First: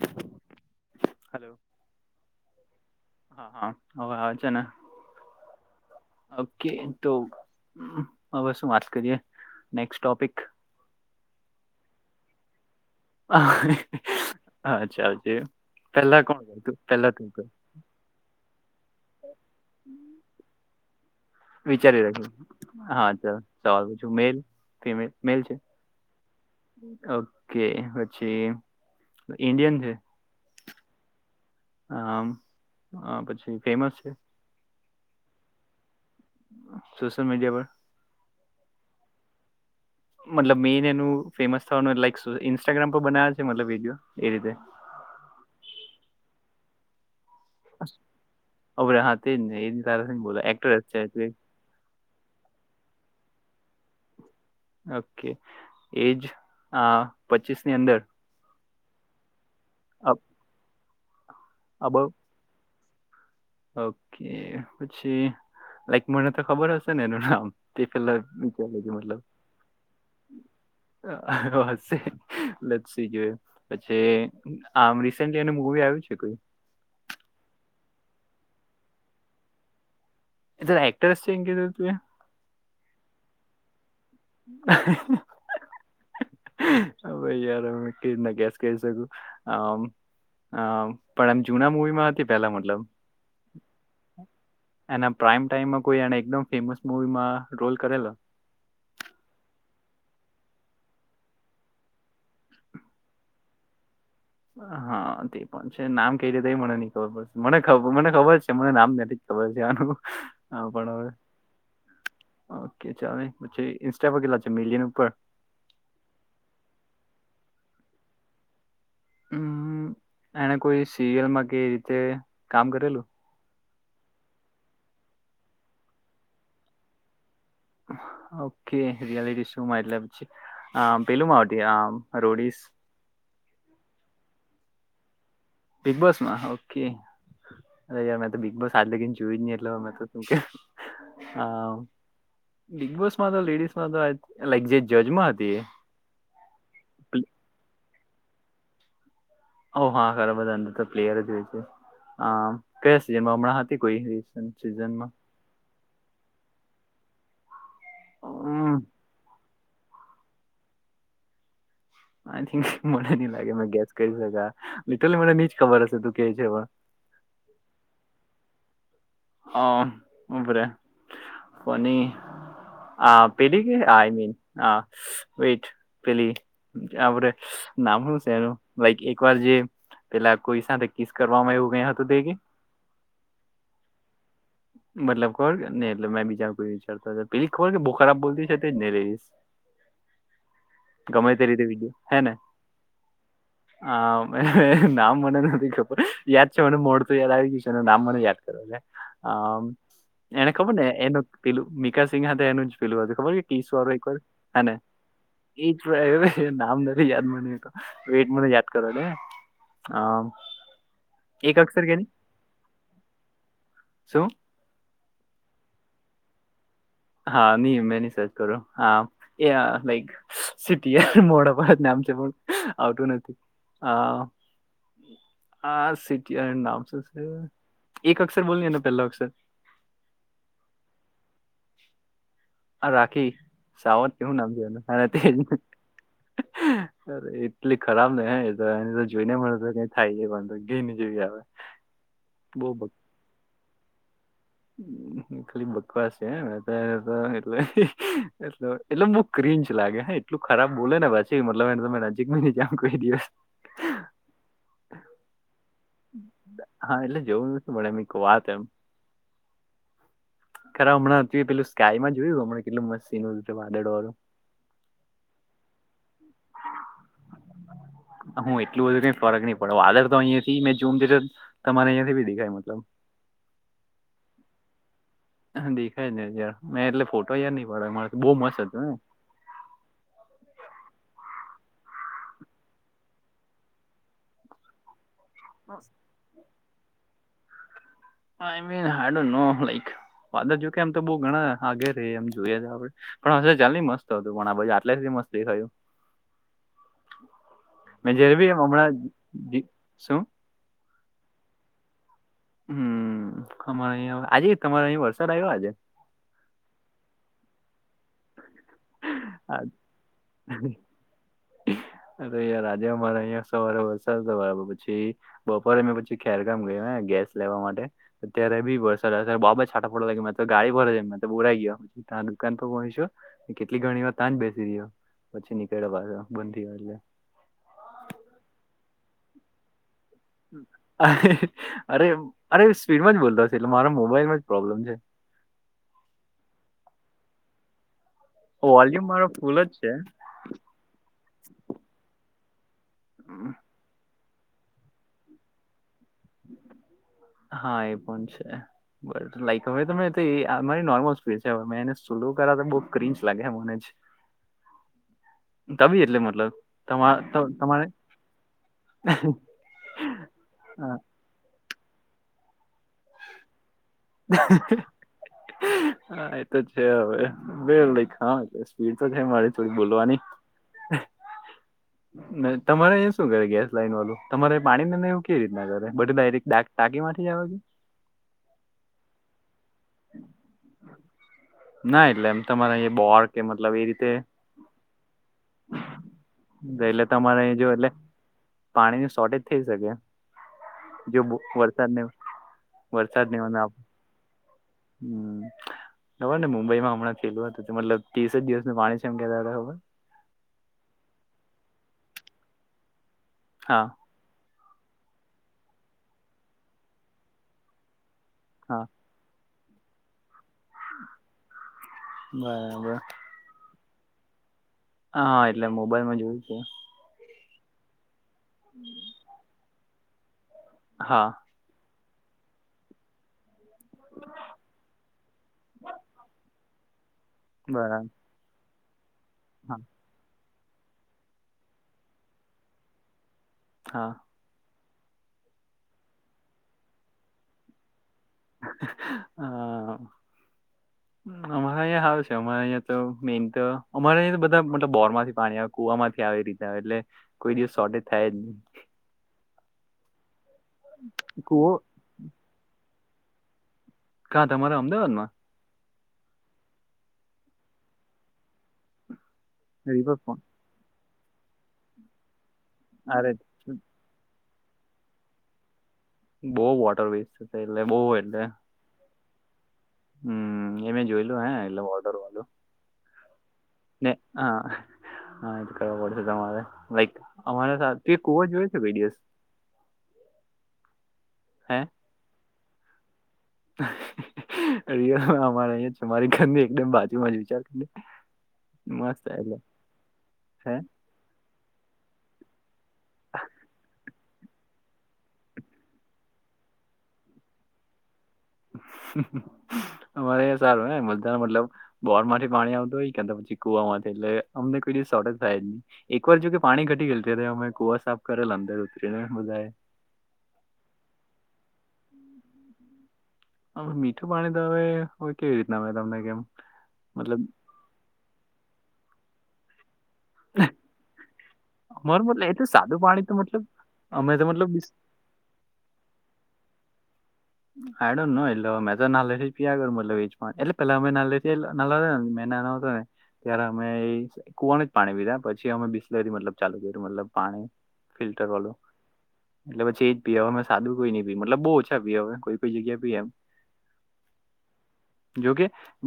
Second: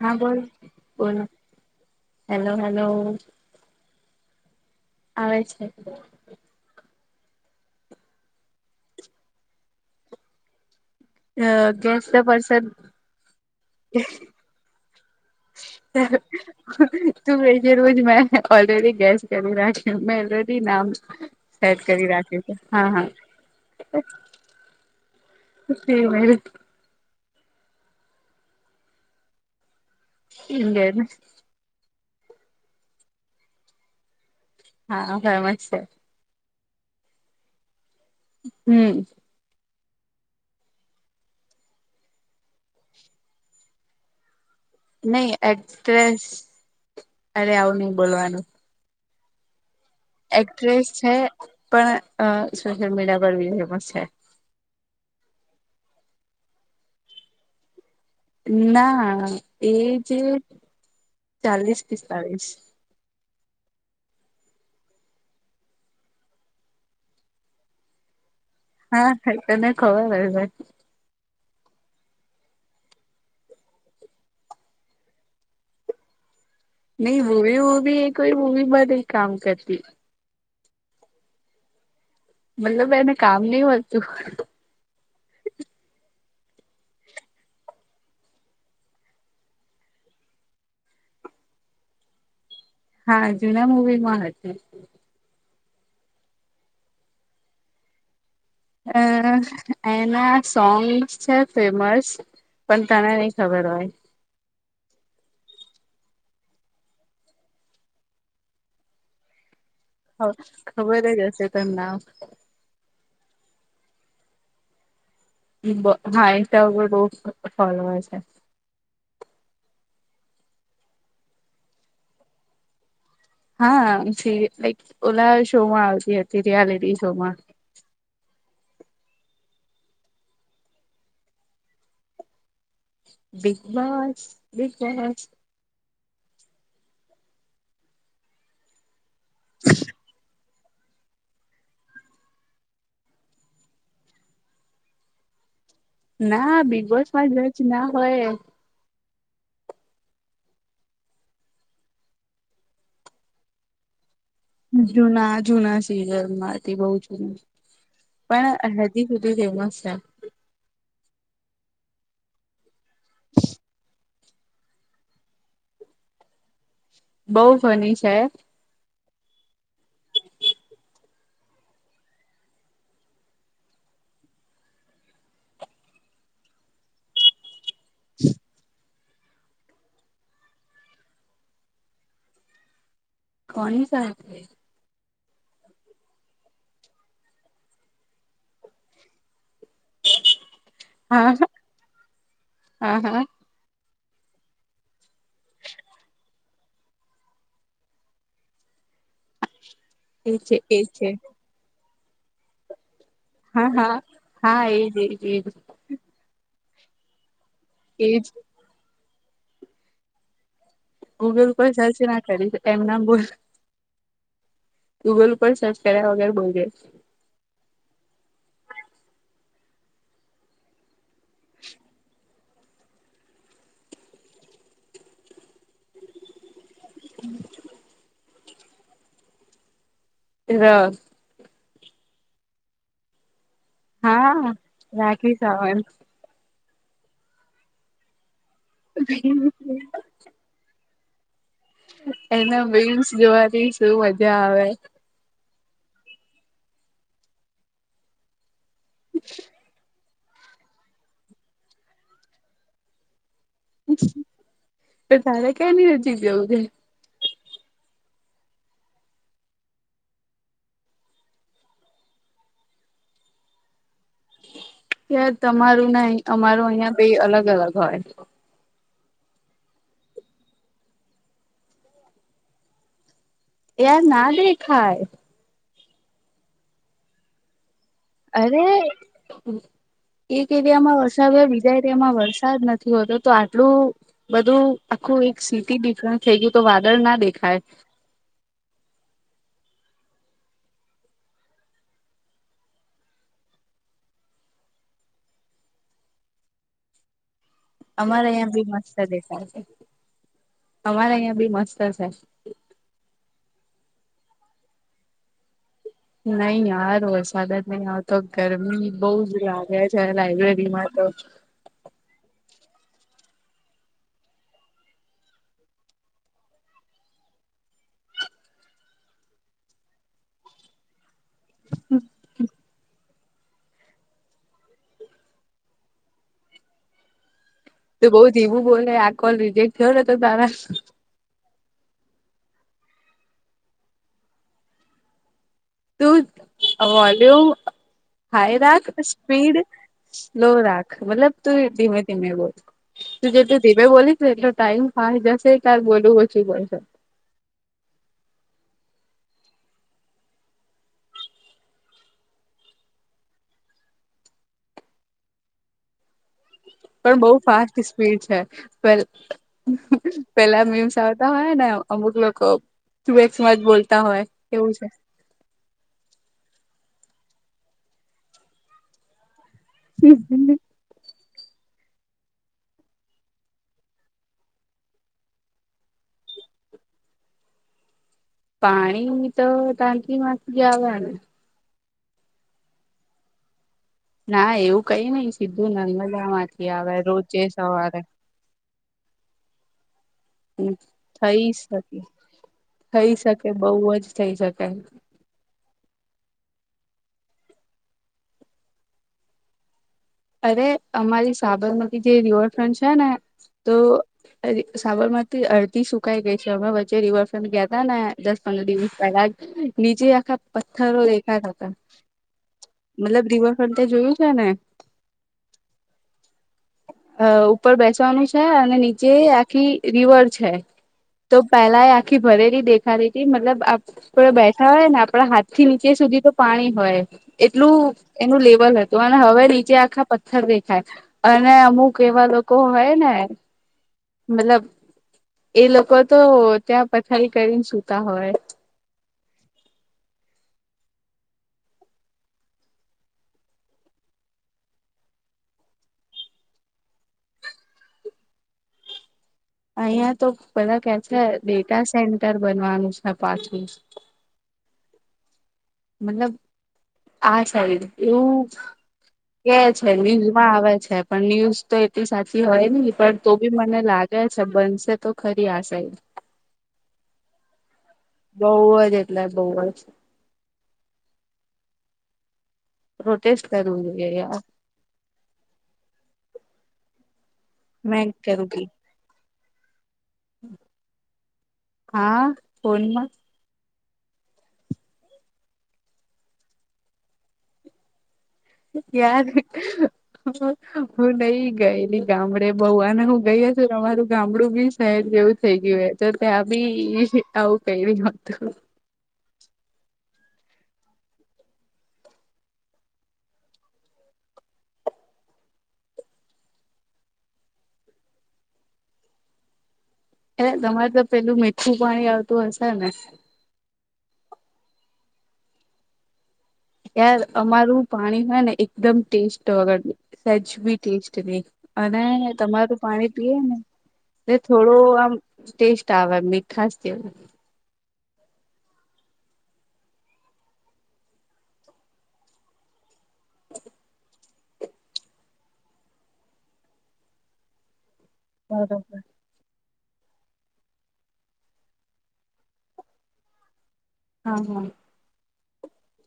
હા બોલ બોલ હલો હેલો હેલો હા હા હવે આવે છે ને આવે છે ઓકે તો હવે શું વાત કરીએ નેક્સ્ટ ટોપિક અ ગેસ ના પરસન અ હ અ એ પહેલા કોણ કર તું પેલા તું કર [unintelligible] મે અલરેડી નામ સેટ વિચારી કરી રાખ જે રાખ્યું છે હા ચાલ સવાલ પછું મેલ ફિમેલ મેલ છે. [inaudible] એંગને આમ આ પછી ફેમસ છે. હા ફેમજ છે. સોશિયલ મીડિયા પર હમ. મતલબ મેઈન એનું ફેમસ થવાનું લક શું ઇન્સ્ટાગ્રામ પર બનાવ છે મતલબ વિડીયો એ રીતે નહી એક્ટ્રેસ, અરે આવું નઈ બોલવાનું અરે હા તે જ ને એ. તારા બોલો એક્ટર જ એક્ટ્રેસ છે એટલે પણ અ સોશિયલ મીડિયા પર બી એ ફેમસ છે. ઓકે એજ આ પચીસ ની અંદર ના એ જે ચાલીસ અબવ પિસ્તાલીસ ઓકે પછી લાઈક મને તો ખબર હશે ને એનું નામ [unintelligible] હા. મતલબ તને ખબર હ ભાઈ. હ હશે લસી જો એ પછી આમ રિસેંટલી એનું મુવી આવ્યું છે કોઈ નહી હવી મૂવી એ કોઈ એ તો રાઇટર્સ છે એમ કીધું તું તુંએ મતલબ એને કામ ની હોય [inaudible] હ ભાઈ યાર, આમને કઈ રીતના ગેસ કરી શકું આમ હ પણ આમ જુના મવી માં હતી પેલા મ હા જુના મૂવીમાં હતી એના પ્રાઇમ ટાઈમમાં કોઈ એને એકદમ ફેમસ મુવીમાં રોલ કરેલો અ એના સોંગ્સ છે ફેમસ- પણ તને નઈ ખબર હોય. હા તે પણ છે, નામ કઈ રીતે એ મને નઈ ખબર પડશે મને મને ખબર છે, મને નામ નથી ખબર ધ્યાન પણ ખબર હવે જ હશે ત નામ ઓકે ચાલે પછી. ઇન્સ્ટા પર કેટલા છે, મિલિયન ઉપર? હા એ તોર બહ ફોલોલર છે. હમ એને કોઈ સિરિયલમાં કે રીતે કામ કરેલું હા લક ઓલા શો માં આવતી હતી રિયાલિટી શોમાં [inaudible] ઓકે રિયાલિટી શોમાં એટલે પેલું માં આવતી આ રોડીસ બિગ બાોસ, બિગ બાસ. બિગ બોસમાં ઓકે અરે યાર મે તો બિગ બોસ આજગ જોઈ નહી એટ અમે તો તું કે હ. બિગ બોસમાં તો લેડીસમાં તો લઈક જે જજમાં હતી. ના બિગ બોસમાં જચ ના હોય. ઓ હા ખરા બધા અંદર તો પ્લેયર જ હોય છે અ સિજનમાં હમણાં હતી કોઈ રિસન્ટ સિઝનમાં? જુના જુના સિરિયલમાંથી બહ જૂના પણ હમ હજી સુધી ફેમસ છે. આય થિક, મને લાગે ક શકાય લિટલી મને ની જ ખબર હશે તું કે છે પણ બહુ ફની છે. હા ઉપરે પણની આ પેલી, વેઇટ પેલી નામ શું છે એનું લાઈક એક વાર જે પેલા કોઈ સાથે કિસ કરવામાં આવુ [unintelligible] હતું દે કે કોની સાથે? મતલબ ખબર કેને એટલે મેં બીજા કોઈ વિચારતા પેલી ખબર કે બહુ ખરાબ બોલતી છે, તો જ નઈ લઈશ ગમે હા તે રીતે બીજું હે ને હા હા હા નામ મને નથી ખબર યાદ છે, મને મોડતું યાદ આવી ગયું છે નામ મને યાદ કર છે. એજ હ એને છે ખબર ને એજ છે એનું પેલું મિકા સિંહ એનું જ પેલું ખબર કે હા શું હા એક વાર હે હા ને એજ એજ એજ એ જ નામ નથી યાદ મને વેટ એજ મને યાદ કરવા દે ગૂગલ કોઈ સાચી ના કરી એમ નમ બોલ શું? ગૂગલ ઉપર સર્ચ કર્યા વગર બોલજે. હા નિ મેની સચ કરું હા એ લઈક સિટી મોડા જ નામ પણ આવતું નથી આ આ સિટી નામ એક અક્ષર બોલ પેલા અક્ષર [unintelligible] આ રાખી સાવત કેવું નામ હા જોવાનું રાખી તે. સાવંત અરે એટલી ખરાબ ને તો એને તો જોઈ ને મળે તો કઈ થાય જાય પણ ઘીન જેવી આવે. એના બહુ બક બીન્સ જોવારી શું? આવે ખાલી બકવાષ છે એટલે એ. એટલે બહુ ક્રિચ લાગે હા એટલું ખરાબ બોલે ને પછી મતલબને તમે નજીક ન કેમ કોઈ દિવસ. હા તો ક્યા એની નજિક જવું છે. જેવું ન શ મ એમ કો વાત એમ. ખરા હમણાં હતું પેલું સ્કાયમાં જોયું હમણા કેટલું મસ્સીન હતું વાદળો વાળું. ત તમારું ને અમાર અહિયાં બેય અલગ અલગ હોય? હું એટલું બધું કઈ ફરક નહી પડો આદર તો અહીયાયાથી મેં જોમ ત તમારે અહિયાયા થી બી દેખાય મતલબ. યાર ના દેખાય. દેખાય જ ને યાર મેં એટલે ફોટો એ અરે એક [unintelligible] બી જા એરિયામા વરસાદ નથી હોતો તો આટલુ બધુ આખુ એક સીટી ડેફરેન્સ થઈ ગયું. તો વાદળ ના દેખાય. આઈ મીન હાડો નો લઈક. વાદળ જોકે એમ તો બઉ ઘણા આઘે રેય એમ જોઈએ આપડે પણ હશે ચાલની મસ્ત હતુ પણ આ બાજુ આટલેથી. મસ્ત દેખાયુ. મે અમારે જ્યારે અહિયાં ભી બી હમણાં મસ્ત દેખાય છે ડી શું? અમારે અહીંયા ભી મસ્ત સે. હમ્મ અમારે અહીંયા આજે તમારે અહીં વરસાદ આયવો આજે. નઇ યાર વરસાદ જ નહી આવતો ગરમી બઉ જ લાગે છે લાઈબ્રેરીમાં તો અરે યાર આજે અમારે અહંયા સવારે વરસાદ [unintelligible] પછી બપોરે મેં પછી ખેરગામ ગયા ગેસ લેવા માટે અત્યારે બી વરસાદ બઆબ છાટા પડવા લાયગા મે તો ગાડી પરજ બોરાઈ ગયો તા દુકાન પર પહોંચ્યો કેટલી ઘણી વાર તા જ બેસી રહ્યો પછી નીકળ પાછો બંધ થીયો એટલે. તુ બઉ ધીમુ બોલને આ કોલ રિજેક્ટ થયો ને તો તારા અરે અરે સ્પીડમા જ બોલતો છે એટલે મારા મોબાઈલમાં જ પ્રોબ્લેમ છે. તુ વોલ્યુમ હાઈ રાખ વોલ્યુમ મારો સ્પીડ ફૂલ જ છે. સ્લો રાખ મતલબ તુ ધીમે ધીમે બોલ. તું જેટલુ ધીમેે બોલીશ એટલો ટાઈમ પાહે જશે તાર બોલવુ ઓછુ પડસે. હા એ પણ છે બટ લાાઈક હવે તો મે નોર્મલ સ્પીડ છે હવે મેને સ્લો કરા તો બો ક્રિચ લાગ હે મને જ તો બી એટલે મતલબ. તમા પણ બહું ત- ફાસ્ટ તમારે સ્પીડ છે પેલ હા પેલા મીમ્સ આવતા હોય ને. અમુક લોકો તુ એક્સમા જ બોલતા હોય એવું છે. હા, એ તો હવે લાઈક સ્પીડ તો છે મારી થોડીક બોલવાની. [inaudible] તમારે શું કરે ગેસ લાઈન વાળુ તમારે પાણી નેવું કેઈ રીતના કરે બધું દયરેક ડાકટાક માથી જ આવે કે? પાણી તો ટાંકી માંથી જ આવે ને. ના એટલે એમ તમારે બોર કે મતલબ એ રીતે ના એવું કઈ નઈ સીધુ નર્મદા માંથી આવે રોજે સવારે પાણી ન શોર્ટેજ થઈ શકે જો થઈ શકે વરસાદને થઈ વરસાદની શકે આવા બહુ જ થઈ શકે હમ ખબર ને મુંબઈમાં હમં થેલુ હતું મતલબ ત્રીસ જ દિવસનું પાણી છે એમ કેતા તા ખબર અરે અમારી સાબરમતી જે રિવરફ્રન્ટ છે ને તો હા અ સાબરમતી અડધી સુકાઈ ગઈ છે અમે વચ્ચે રિવરફ્રન્ટ ગ્યાતા ને દસ પંદર હા દિવસ પહેલા જ નીચે આખા પથ્થરો દેખાતા તા બરાબર તે જોયુ છે ને હા હા એટલે મોબાઈલમા જોયુ તુ અ ઉપર બેસવાનુ છે અને નીચે આખી રિવર છે હા તો પેલા આખી ભરેલી દેખાતી તી મતલબ આપ ડે બેઠા હોય ને આપણા હાથ થી નીચે સુધી તો પાણી હોય એટલુ બરાબર એનુ લેવલ હતુ અને હવે નીચે હા આખા પથ્થર દેખાય અને અમુક એવા લોકો હોય ને હા મતલબ એ લોકો તો ત્યાં પથારી કરીને સુતા હોય હા અમારા અહીં હારુ છે અમારે અંયા તો મેન તો અમારે અંયા તો બધા મતલબ બોર માંથી પાણી આવે કુ વામાંથી આવે રીતે એટલે કોઈ દિવસ શોટેજ થાય જ ની અહિયાં તો બધા કે છે કુવો ડેટા સેન્ટર બનવાનુ છે પાછુ કા તમારા અમદાવાદ માં મતલબ આ છે એવું કે છે ન્યૂઝ રિવરફ્રન્ટ માં આવે છે પણ ન્યૂઝ તો એટલી સાચી હોય ન પણ તો અરે બી મને લાગે છે બનશે તો ખરી આશે બહ વોટર વસ છે એટલે બહ એટલે બહુ જ એટલે બહુ જ હમ એ મેં જોયલું હે એટલે ઓર્ડર વાલું પ્રોટેસ્ટ કરવું જોઈએ ને યાર હા હા એજ કરવા પડશે તમારે લાઈક અમારે મેં ત હોવા કરુંગી જોઈ છે દિવસ હા ફોનમાં અરે અમારે અહીં મારી ઘરની એકદમ બાજુમાં જ વિચારીને યાર હે હું નઈ ગયેલી ગામડે અ બહુ આને હું ગઈ છું અમારું ગામડું બી શહેર જેવું થઈ ગયું હો તો ત્યાં બી આવું કઈ ર હોતું અમારે સારું મલા મતલબ બોર માંથી પાણી આવતું હોય કે પછી કુવામાં એટલે અમને કોઈ દિવ શોર્ટજ થાય જ નહી એક વાર જો કે પાણી ઘટી ગયલું અમે કુવા સાફ કરેલ અંદર ત બધાય એ તમારે તો પેલું મીઠું પાણી આવતું હશે ને હ મીઠું પાણી તો હવે કેવી રીતના હ તમને કેમ યાર મતલબ અમારું પાણી હોય ને એકદમ ટેસ્ટ વગર સજ બી ટેસ્ટ નહી અને અમારું મતલબ તમાર એટલું તો સાદું પાણી તો પીએ મતલબ ને અમે તો મતલબ થોડો આમ ટેસ્ટ આવે એમ ખાસ આડ એટલે મેં તો નાલે થી જ પ કરટલે વેજ એટલે પેલા અમે નાલેથી ના મે ના ને ત્યારે અમે કુવાનું જ પાણી પીધા પછી અમે બિસ્લેર થીતલબ ચાલુ કરું મતલબ પાણી ફિલ્ટર વાળું બરોબર એટલે પછી એ જ પી હ મેમે સાદું કોઈ નઈ પી મતલબ બહુ ઓછા પી હવે કોઈ કોઈ જગ્યા ભી એમ હા મો જોકે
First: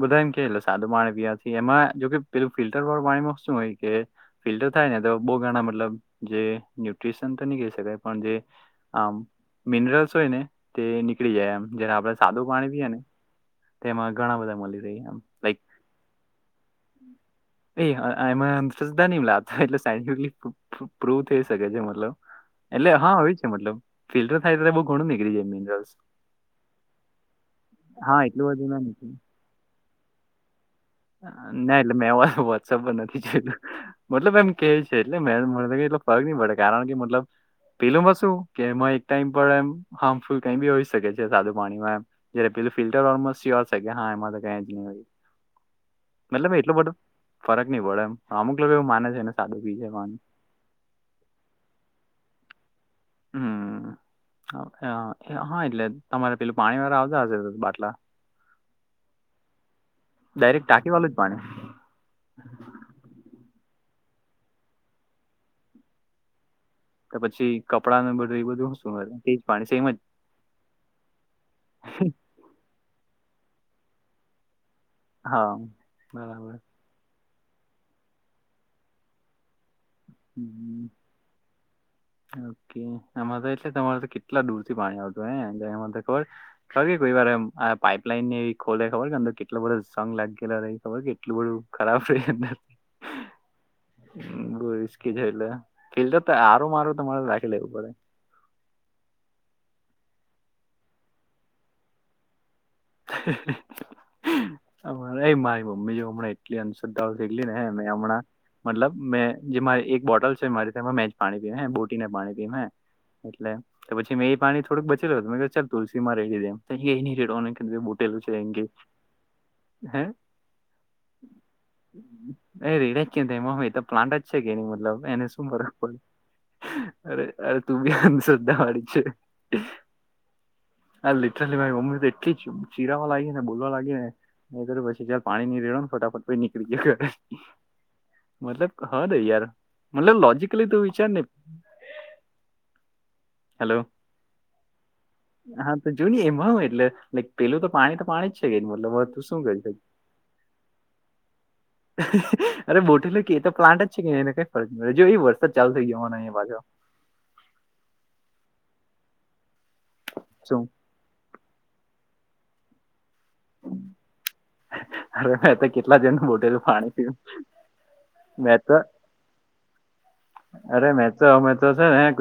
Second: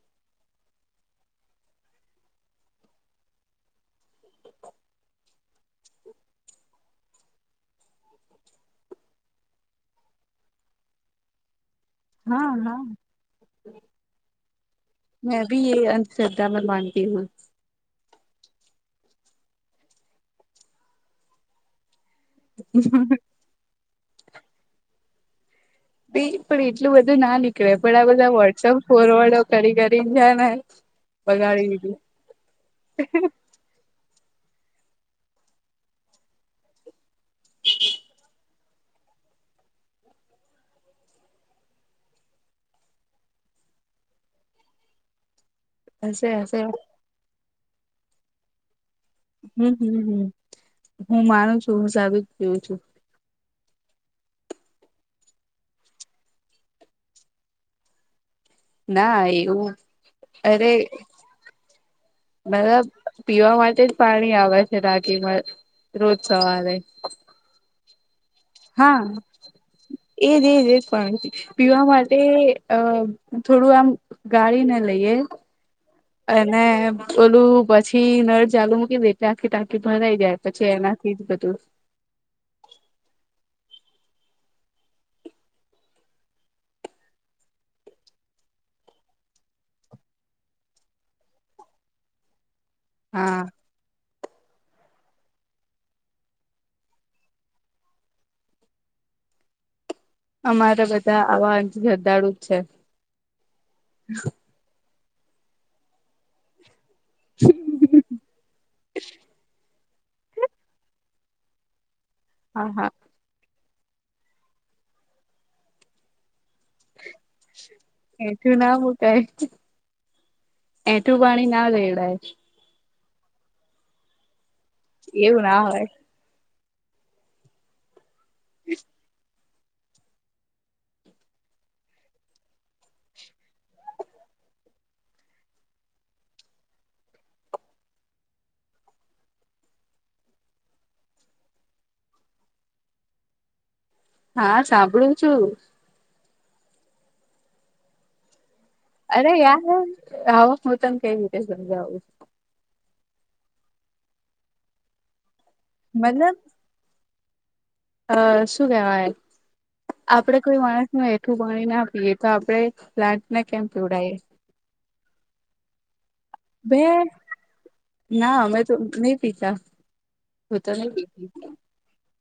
બધામ કે એટલે સાદું પાણી પીવા એમાં જોકે પેલું ફિલ્ટર વાળું પાણીમાં શું હોય કે ફિલ્ટર થાય ને તો બહુ ગણા મતલબ જે ન્યુટ્રીિશન તો નહી કહી શકાય પણ જે આમ મિનરલ્સ હોય ને તે નીકળી જાય એમ જે આપણે સાદું હા પાણી હા પીએ ને તેમાં ઘણા બધા મળી રહ્યા આમ મેં લાઈક બી એ અંધશ્રદ્ધામાં માનતી હું એમાં સધા ન લાવતા એટલે સાયન્ટફલી પ્રૂવ થઈ શકે છે મતબ એટલે હા હોય છે મતલબ ફિલ્ટર થાય તો બઉુ ઘણું નીકળી જાય મ ભી પણ એટલું બધું ના નીકળે પણ આ હા બધા એટલું બધું ના વોટ્સઅપ ફોરવર્ડો કરી કરીને જા ને બગાડી ના એટલે દીધું મેં એ તો વોટ્સઅપ પર નથી જોયતું મતલબ એમ કે છે એટલે મે એટલો ફરક નહી પડે કારણ કે મતલબ પેલું માં શું કે એમાં એક ટાઈમ પર એમ હાર્મફુલ કઈ બી હોઈ શકે છે સાદું પાણીમાં એમ જ ફિલ્ટર ઓમર હા એમાં ક હશે હશે ફરક નહ પડ એમ અમુક લોકો એવું માને છે ને સાદું હમ પી છે પાણી હમ હ હું માનું છું હું સારું જ જોું છું હમ હા એટલે તમારે પેલું પાણી વાળા આવતા હશે બાટલા ના એવું ડાયરેક અરે ટાકી વાળું જ પાણી મતલબ પીવા માટે જ પાણી આવે છે રાકીમાં રોજ સવારે કે પછી કપડા ન બધું એ બધું હા શુંજ પાણી સેમ જ એજ એજ એજ પીવા માટે અ થોડું આમ ગાળી ને લઈએ હા બરાબર અને ઓલું પછી નળ ચાલુ મૂકી એટલે આખી ટા ભરાઈ જાય પછી હમ્મ એનાથી જ બધું ઓકે આમાં તો એટલે તમારે તો કેટલા દૂર થી પાણી આવતું પાઈપલાઈનને [unintelligible] હા રિસ્કી છે એટલે ફિલ્ડર તો આરો મારો તમારે રાખી લેવું પડે [inaudible] અમારા બધા આવા જદાળુ છે એ મારી મમ્મી જો હમણાં એટલી અન તો ને મે હમણાં મતલબ મેં જે મારે બોટલ છે મારી તેમાં મેં જ પાણી પીય હે બોટીને પાણી પીય હે હા હા એટલે તો પછી મે એ પાણી થોડુંકબચ્યું હતું મે કે ચાલ તુલસી માં એઠું ના મુકાય હે એઠું પાણી ના રેળાય કે તેમાં હુ એ તો પ્લાન્ટ જ છે કે ની મતલબ એને એવું શું ના ફરક હોય પડે. અરે, અરે તું બી આંધશ્ર્ધા વાળી છે. આ લીટરલી મારી મમ્મી તો ચીરાવા લાગી ને બોલવા લાગી ને એ કરર પછી ચાલ પાણીની રેડો ને ફટાફટ પી નીકળી ગાય ઘ મતલબ હ દે યાર મતલબ લોજકલી તું વિચારને હેલો હા સાંભળું છું. હ એટલે પેલું તો પાણી તો પાણી જ અરે યાર આવા હું તને કઈ રીતે સમજાવું [unintelligible] એ એ તો પ્લાન્ટ જ છે કે એને કઈ ફરજ પડે. જો એ વરસાદ ચાલુ થઈ મતલબ ગયો અ શું કેવાય આપડે કોઈ શું માણસ નું હેઠું પાણી ના પીએ તો આપડણે પ્લાટને કેમ જોવડાયએ અરે મેં તો કેટલા જણનું બોટેલું પાણી પીયું ના અમેંતો નહી પીતા. હું તો અરે નહી પીતી મેતો અમે તો છે ને